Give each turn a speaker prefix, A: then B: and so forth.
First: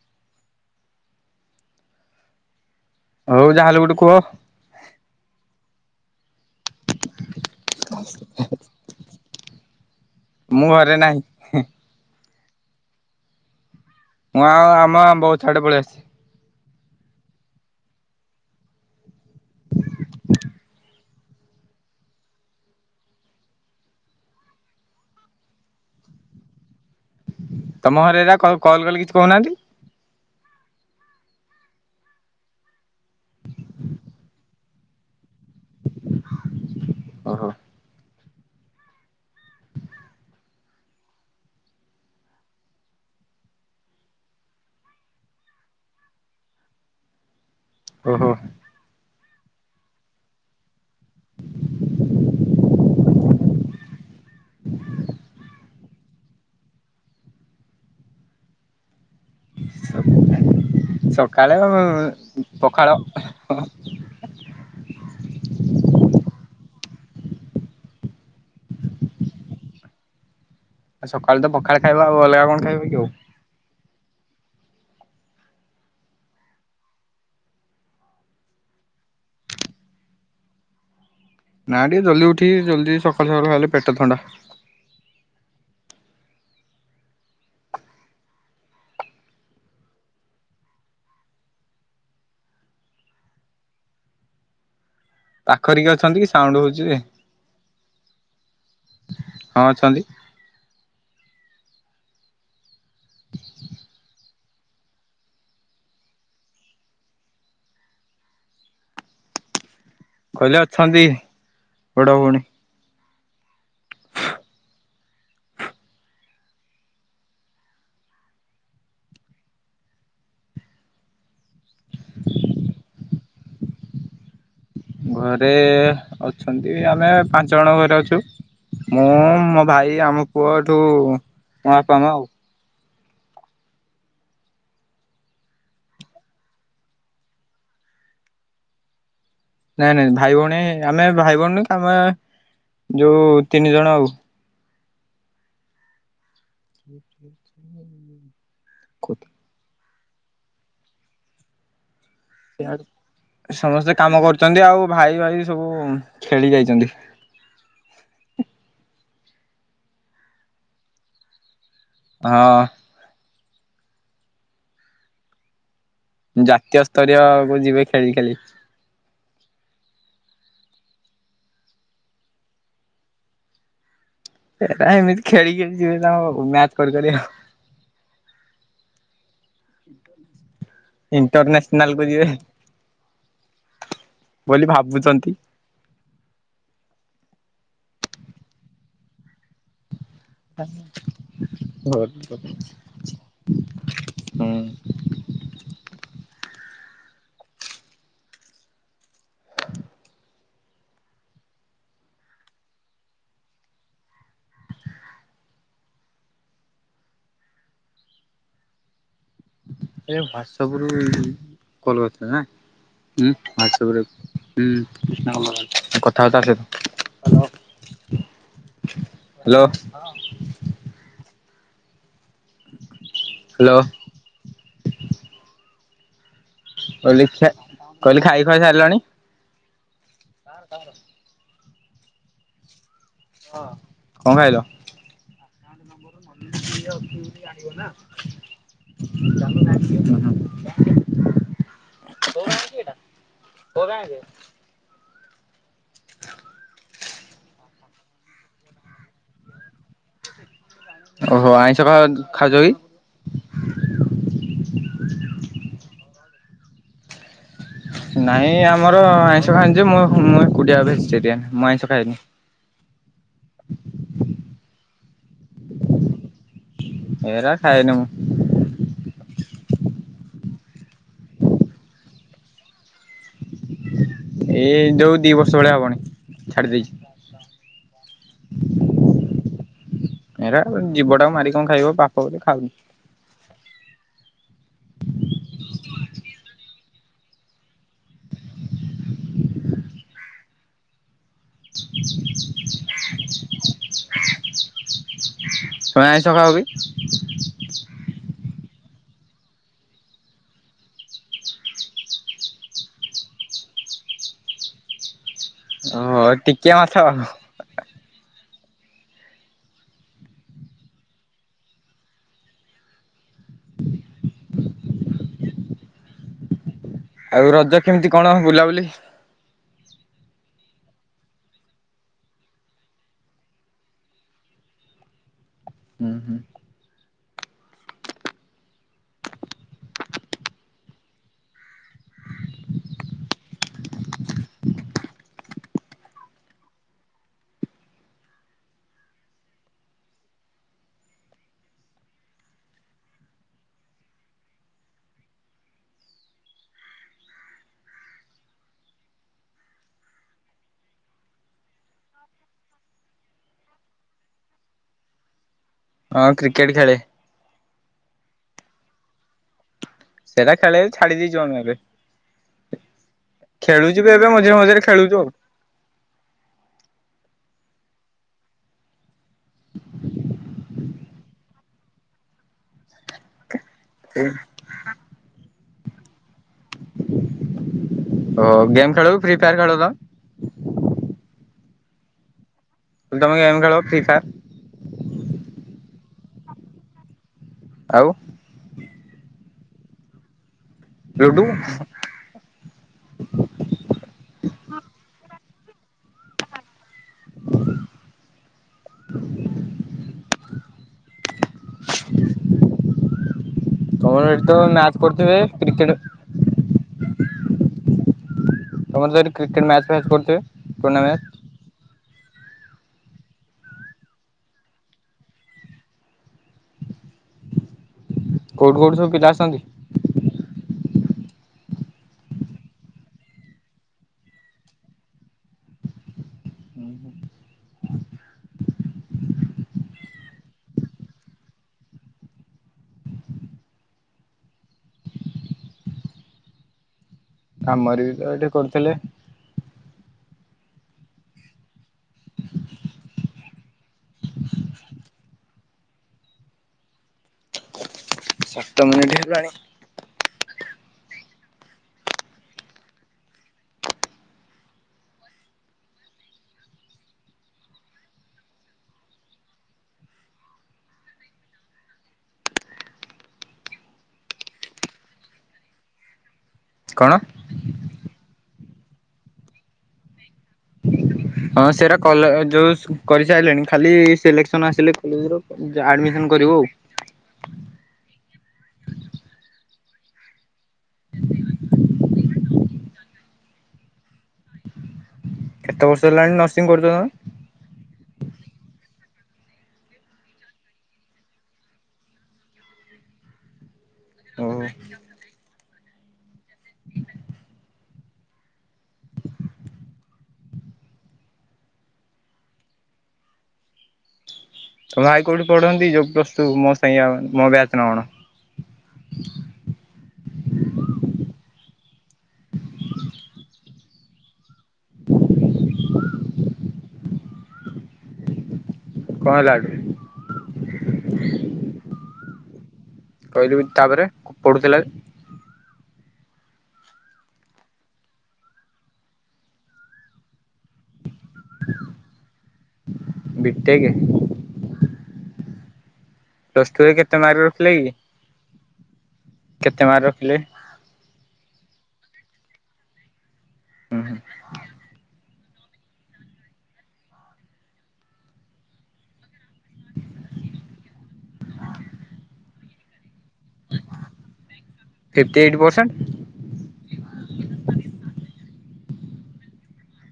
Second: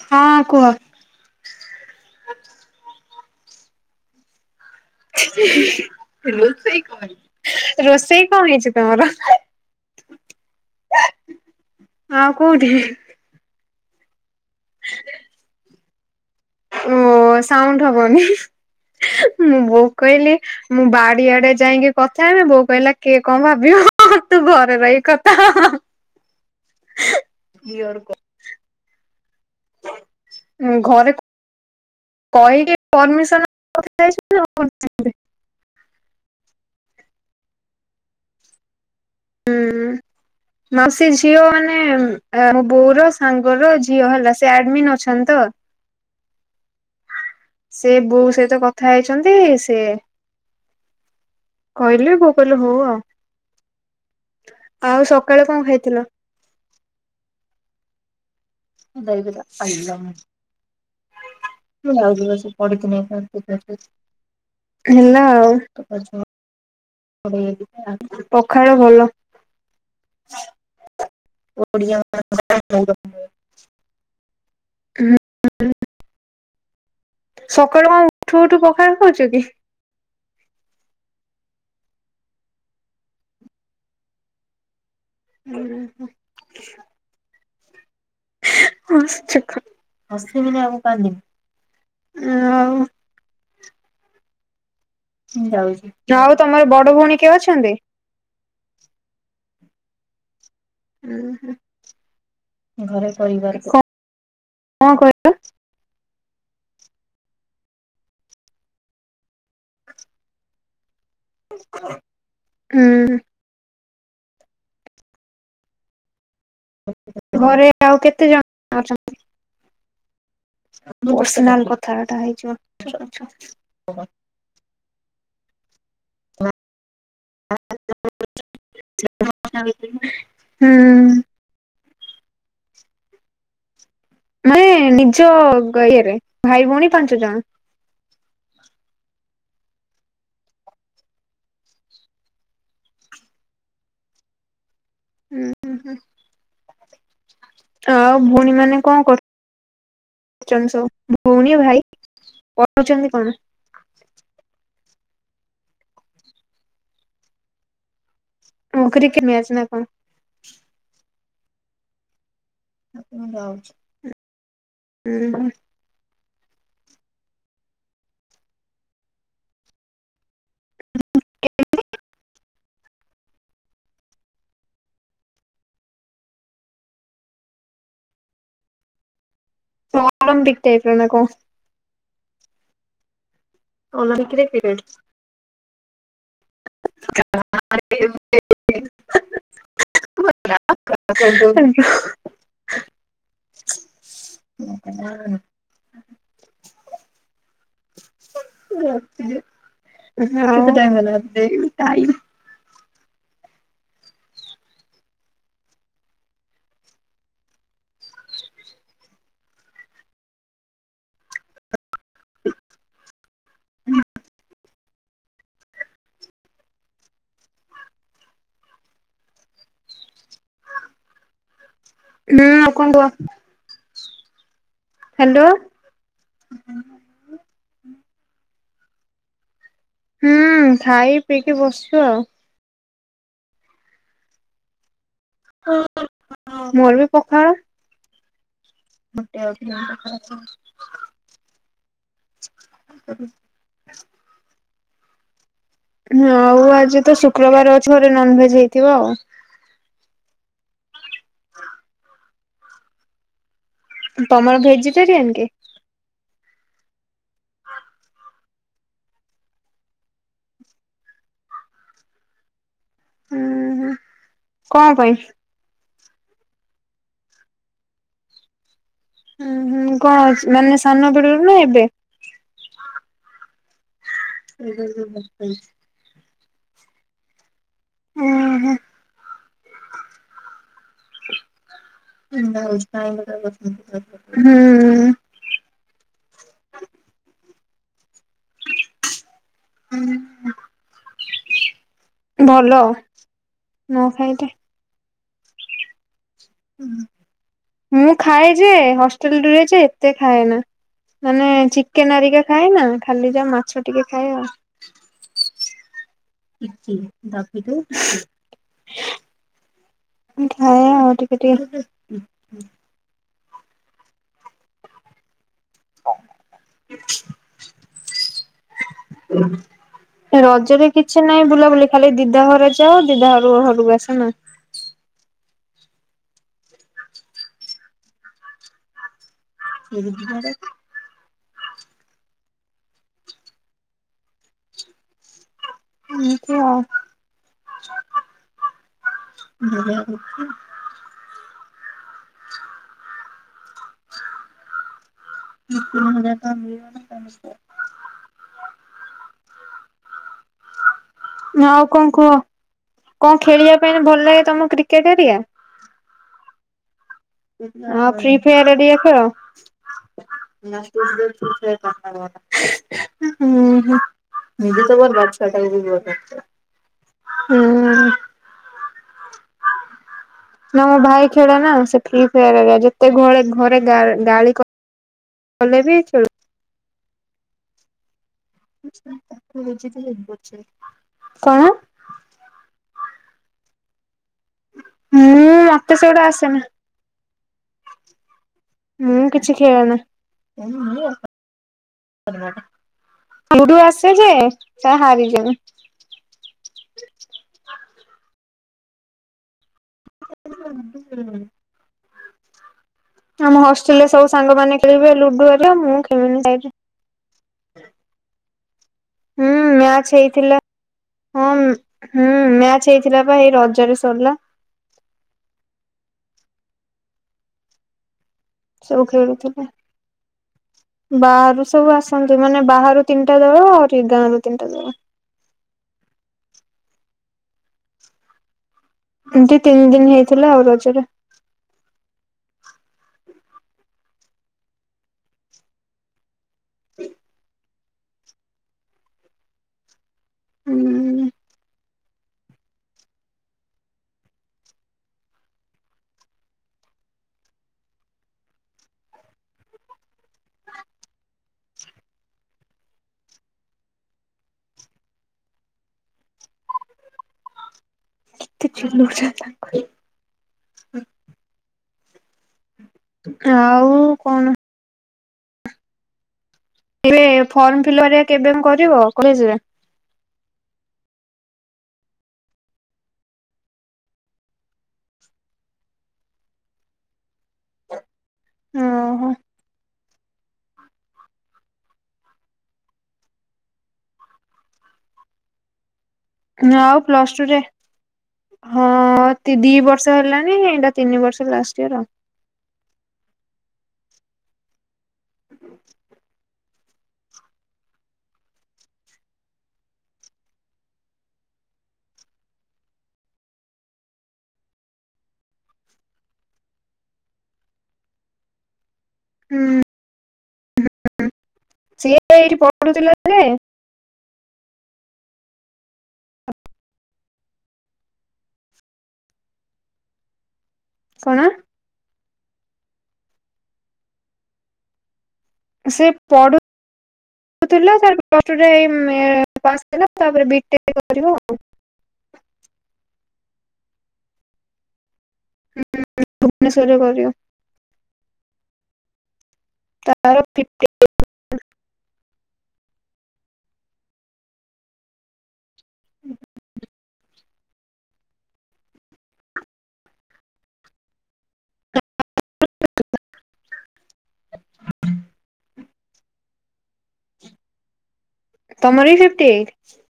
A: ହଁ କୁହ।
B: ହଉ ଯାହାେଲେ ଗୋଟେ କୁହ
A: ଫ ବହୁତ ସେଇ କମ ରୋଷେଇ କଣ ହେଇଛି ତମର
B: ମୁଁ ଘରେ ନାହିଁ
A: ଆ କଉଦି
B: ମୁଁ ଆଉ ଆମ ବହୁତ ଛଆଡେ ପଳେଇ ଆସିଛି।
A: ଓ ସାଉଣ୍ଡ ହବନି। ମୁଁ ବୋଉ କହିଲି ମୁଁ ବା ଆଡିଆଡେ ଯାଇକି କଥା ଏମି ବୋଉ କହିଲା କିଏ କଣ ଭାବିବ ତୁ ଘରେ ରହି କଥା
B: ତମ ହରେରା କ କଲ୍ କଲେ କିଛି କହୁନାହାନ୍ତି।
A: ଘରେ କହିକି ପରମିନ [inaudible]
B: ଓ ହୋ।
A: ହୁଁ ମାଉସ ଝିଅ ମାନେ ମୋ ବୋଉର ସାଙ୍ଗର ଝିଅ ହେଲା ସେ ଆଡମ ଅଛଛନ୍ତି ତ। ସେ ବୋଉ
B: ଓହୋ
A: ସହିତ କଥା ହେଇଛି। ସ କହିଲେ ଭୋ କହିଲୁ ହଉ ଆଉ ଆଉ ସକାଳେ କଣ ଖାଇଥିଲ? [inaudible]
B: ସକାଳେ ପଖାଳ
A: ନା ଆଉ। ପଖାଳ ଭଲ।
B: ଆ ସକାଳୁ ତ ପଖାଳ ଖାଇବା ଆଉ ଅଲଗା କଣ ଖାଇବ କି ଆଉ।
A: ସକାଳୁ ଆ ଉଠୁ ଉଠୁ ପଖ ଖହୁଛୁ କି?
B: ନା ଟିକେ ଜଲଦି ଉଠି ଜଲଦି ସକାଳୁ ସକାଳୁ ଖଲେ ପେଟ ଥଣ୍ଡା।
A: ହୁଁ ହ। ହ ଆମ କା ଆ [inaudible] ଯାଉ
B: ପାଖରେ କିଏ ଅଛନ୍ତି କି
A: ଆଉ
B: ସାଉଣ୍ଡ
A: ତମର
B: ହଉଛି
A: ବଡ
B: ଯେ
A: ଭଉଣୀ କିଏ ଅଛନ୍ତି?
B: ହଁ ଅଛନ୍ତି।
A: ଘରେିବ କଣ କହିବ।
B: କହିଲେ ଅଛନ୍ତି। ବଡ ଭଉଣୀ।
A: ହୁଁ। ଘରେ ଆଉ କେତେ ଜଣ ଅଛନ୍ତି? ପନା କଥାଟା ହେଇଚ
B: ଘରେ ଅଛନ୍ତି ଆମେ ପାଞ୍ଚ ଜଣ ଘରେ ଅଛୁ ମୁଁ ମୋ ଭାଇ ଆମ ପୁଅ ଏଠୁ
A: ହୁଁ
B: ମୋ ବମାଉ।
A: ନଇମାନେ ନିଜ ଇଏରେ ଭାଇ ଭଉଣୀ ପାଞ୍ଚ ଜଣ।
B: ନାଇଁ ନାଇଁ ଭାଇ ଭଉଣୀ ଆମେ ଭାଇ ଭଉଣୀ ଆମେ ଯୋଉ ତିନି ଜଣ ଆଉ।
A: ହୁଁ ହୁଁ ହୁଁ।
B: ଠିକ ଠ [inaudible]
A: ଆଉ ଭଉଣୀମାନେ କଣ କରୁଛ। ଚନ୍ଦ ସ ବୁଣି ଭାଇ ପଢୁଛନ୍ତି କଣ?
B: ସେଆଡ ସମସ୍ତେ କାମ କରୁଛନ୍ତି ଆଉ। ଭାଇ ଭାଇ ସବୁ ଖେଳି ଯାଇଛନ୍ତି।
A: ଓ କ୍ରିକେଟ ମିଛ ନା କଣ?
B: ହଁ
A: ଆ ମୁଁ ଯାଉଛି। ହୁ ହୁଁ।
B: ଜାତୀୟ ସ୍ତରୀୟ କୁ ଯିବେ ଖେଳି ଖେଳି। ପ ଏମିତି ଖେଳି ଯିବ ମ୍ୟାଚ କରି କରି।
A: ଆରମ୍ପିକ୍ ଟାଇପ ର କ
B: ଇଣ୍ଟରନ୍ୟାସନାଲ କୁ ଯିବେ ବୋଲି ଭାବୁଛନ୍ତି।
A: [inaudible] କଣ?
B: [unintelligible]
A: [unintelligible]
B: [inaudible] କୋଲକତା ନା ହୁଁ ହାଟସ ଆପ୍ ହୁଁ। କଥାବାର୍ତା ସେ ତ ହ୍ୟାଲୋ।
A: [unintelligible] ଆଉ କଣ କୁହ?
B: ହ୍ୟାଲୋ
A: ହ୍ୟାଲୋ
B: କହିଲ ଦେଖିଆ କହିଲି ଖାଇ କହି ସାରିଲାଣି?
A: ହୁଁ ଖାଇ ପିଇକି ବସ ବସିଛୁ ଆଉ।
B: ହଁ କଣ ଖାଇଲ?
A: ହଁ।
B: [unintelligible]
A: [unintelligible] ହଉ ଆଉ ଆଜି ତ ଶୁକ୍ରବାର ଅଛି ଘରେ ନନଭେଜ ହେଇଥିବ ଆଉ।
B: ଓହୋ ଆଇଁଷ ଖାଅ ଖାଉଚ କି?
A: ତମର ଭେଜିଟେରିୟନ କି?
B: ନାଇଁ ଆମର ଆଇଁଷ ଖାଅନ୍ତି ଯେ ମୁ ମୁଁ ଏକୁଟିଆ ଭେଜିଟେରିଆନ୍ ମୁଁ ଆଇଁଷ ଖାଏନି।
A: ହୁଁ ହୁଁ କଣ ପାଇଁ?
B: ଏରା ଖାଏନି ମୁଁ।
A: ହୁଁ ହୁଁ କଣ ଅଛି ମାନେ ସାନ ବେଳରୁ ନା ଏବେ?
B: ଏଇ ଯୋଉ ଦି ବର୍ଷ ଭଳିଆ ହବଣି। ଛାଡ଼ି ଦେଇଛି।
A: ଉଁ ହୁଁ।
B: ଜୀବ ଟାକୁ ମାରିକି କଣ ଖାଇବ? ପାପ ବୋଲି ଖାଉନି।
A: ହୁଁ। ହୁଁ ଉଁ। ଭଲ। ନଖାଇଲେ।
B: ତମେ ଆଇଁଷ ଖାଅ କି?
A: ମୁଁ ଖାଏ। ଯେ ହଷ୍ଟେଲରେ ଯେ ଏତେ ଖାଏ ନା ମାନେ ଚିକେନ ହେରିକା ଖାଏ ନା ଖାଲି ଯା ମାଛ ଟିକେ ଖାଏ ଆଉ।
B: ଓ ଟିକେ ମାଛ।
A: [unintelligible] ଖାଏ ଆଉ ଟିକେ ଟିକେ। ହଁ।
B: ଆଉ ରଜ କେମିତି କଣ ବୁଲାବୁଲି
A: ରଜରେ କିଛି ନାହିଁ ବୁଲାବୁଲି ଖାଲି ଦିଦାଘର ଯାଅ ଦିଦା ଘରକୁ ଆସ ନା।
B: ହୁଁ ହୁଁ।
A: [unintelligible] ଏମିତି ଆଉ [unintelligible] ଆଉ କଣ କୁହ? କଣ ଖେଳିବା ପାଇଁ ଭଲ ଲାଗେ ତମକୁ କ୍ରିକେଟ ଏରିକା?
B: ହଁ କ୍ରିକେଟ ଖେଳେ।
A: ହଁ ଫ୍ରି ଫାୟାର ରେଡ୍ଡୀ ଅକ୍ଷର
B: ସେଟା ଖେଳେ ଛାଡି ଦେଇଛୁ ଆମେ ଏବେ ଖେଳୁଛୁ ବି
A: [unintelligible] ହୁଁ।
B: ଏବେ ମଝିରେ
A: [inaudible]
B: ମଝିରେ ଖେଳୁଛୁ ଆଉ।
A: ନା ମୋ
B: [inaudible]
A: ଭାଇ ଖେଳ ନା ସେ ଫି ଫାୟାର ଯେତେବେଳେ ଘରେ ଗା ଗାଳି କଲେ ବି ଖୋ
B: [inaudible] ଖେଳ ଫ୍ରି ଫାୟାର ଖେଳ ତ
A: [unintelligible] କଣ?
B: ତମେ ଗମ୍ ଖେଳ ଫ୍ରି ଫାୟାର୍?
A: ମୁଁ ମତେ ସେଗଟା ଆସେନି।
B: ଆଉ
A: ମୁଁ କିଛି ଖେଲେନା?
B: ଲୁଡୁ
A: ଲୁଡୁ ଆସେ ଯେ ହାରିଯିବି।
B: ନ୍ତ [inaudible]
A: [unintelligible]
B: [inaudible]
A: ଆମ ହଷ୍ଟେଲରେ
B: ତମର
A: ସବୁ
B: ଏଠି ତ
A: ସାଙ୍ଗ ମାନ
B: ମ୍ୟାଚ
A: ଖେଳିବେ
B: କରୁଥିବେ
A: ଲୁଡୁ ରେ
B: କ୍ରିକେଟ
A: ମୁଁ ଖେଳିନି।
B: ତମର ସେଠି କ୍ରିକେଟ ମ୍ୟାଚ ଫ୍ୟାଚ
A: ହେଇଥିଲା
B: କରୁଥିବେ ଟୁର୍ଣ୍ଣାମେଣ୍ଟ।
A: ହଁ ହୁଁ ମ୍ୟାଚ ହେଇଥିଲା ବା ଏଇ ରଜରେ ସରିଲା।
B: କୋଉଠି କୋଉଠି ସବୁ ପିଲା ଆସଛନ୍ତି।
A: ବାହାରୁ ସବୁ ଆସନ୍ତି ମାନେ ବାହାରୁ ତିନିଟା ଦଳ ଆହୁରି ଗାଁ ର ତିନିଟା ଦଳ। [inaudible] ଏମତି ତିନି ଦିନ ହେଇଥିଲା ଆଉ ରଜରେ। [inaudible]
B: ଆମର ବି ତ ଏଠି କରୁଥିଲେ।
A: ହୁଁ।
B: ସାତମିନିଟ ହେଲାଣି।
A: [unintelligible] ଆଉ କଣ?
B: କଣ
A: ଏବେ ଫର୍ମ [inaudible] ଥିବ କଲେଜ ରେ
B: ହଁ ସେଟାଲେ ଯୋଉ କରିସାରିଲେଣି ଖାଲି ସିଲକ୍ସନ ଆସିଲେ କଲେ ଆଡମିସନ କରିବୁ ଆଉ। [inaudible]
A: ଓହୋ।
B: କେତେ ବର୍ଷ ହେଲାଣି ନର୍ସିଂ
A: ନା
B: କରୁଛ
A: ଆଉ
B: ତମେ
A: ପ୍ଲସ ଟୁରେ ହଁ ଦି ବର୍ଷ ହେଲାଣିି ଏଇଟା ତିନି ବର୍ଷ ଲାଷ୍ଟ ଇୟର ଆଉ।
B: ଓ ତୋ ଭାଇ କୋଉଠି ପଢନ୍ତି ଯୋଉ ପ୍ଲସ ଟୁ ମୋ ସାଙ୍ଗ ମୋ ବ୍ୟାଚ ନା କଣ?
A: ହୁଁ ସିଏ ଏଇଠି ପଢୁଥିଲା ଯେ
B: [inaudible] କଣ ହେଲା କି?
A: କଣ?
B: କହିଲି ବି ତାପରେ ପଢ଼ୁଥିଲା
A: ସେ ପଢ଼ୁ ପଢ଼ୁଥିଲା ତାପରେ ପ୍ଲସ ଟୁ ରେ ଏଇ ପାସ୍ ହେଲା ତାପରେ ବି ଟେକ୍ କରିବ ଆଉ।
B: B tech. ପ୍ଲସ ଟୁ ରେ
A: ଭୁବନେଶ୍ୱରରେ
B: କେତେ
A: କରିବ।
B: ମାର୍କ ରଖିଲେ କି? କେତେ ମାର୍କ ରଖିଲେ?
A: ତାର ଫିଫ୍ଟି
B: ହୁଁ ହୁଁ। Fifty eight percent.
A: ତମର ବି ଫିଫ୍ଟି ଏଇଟ?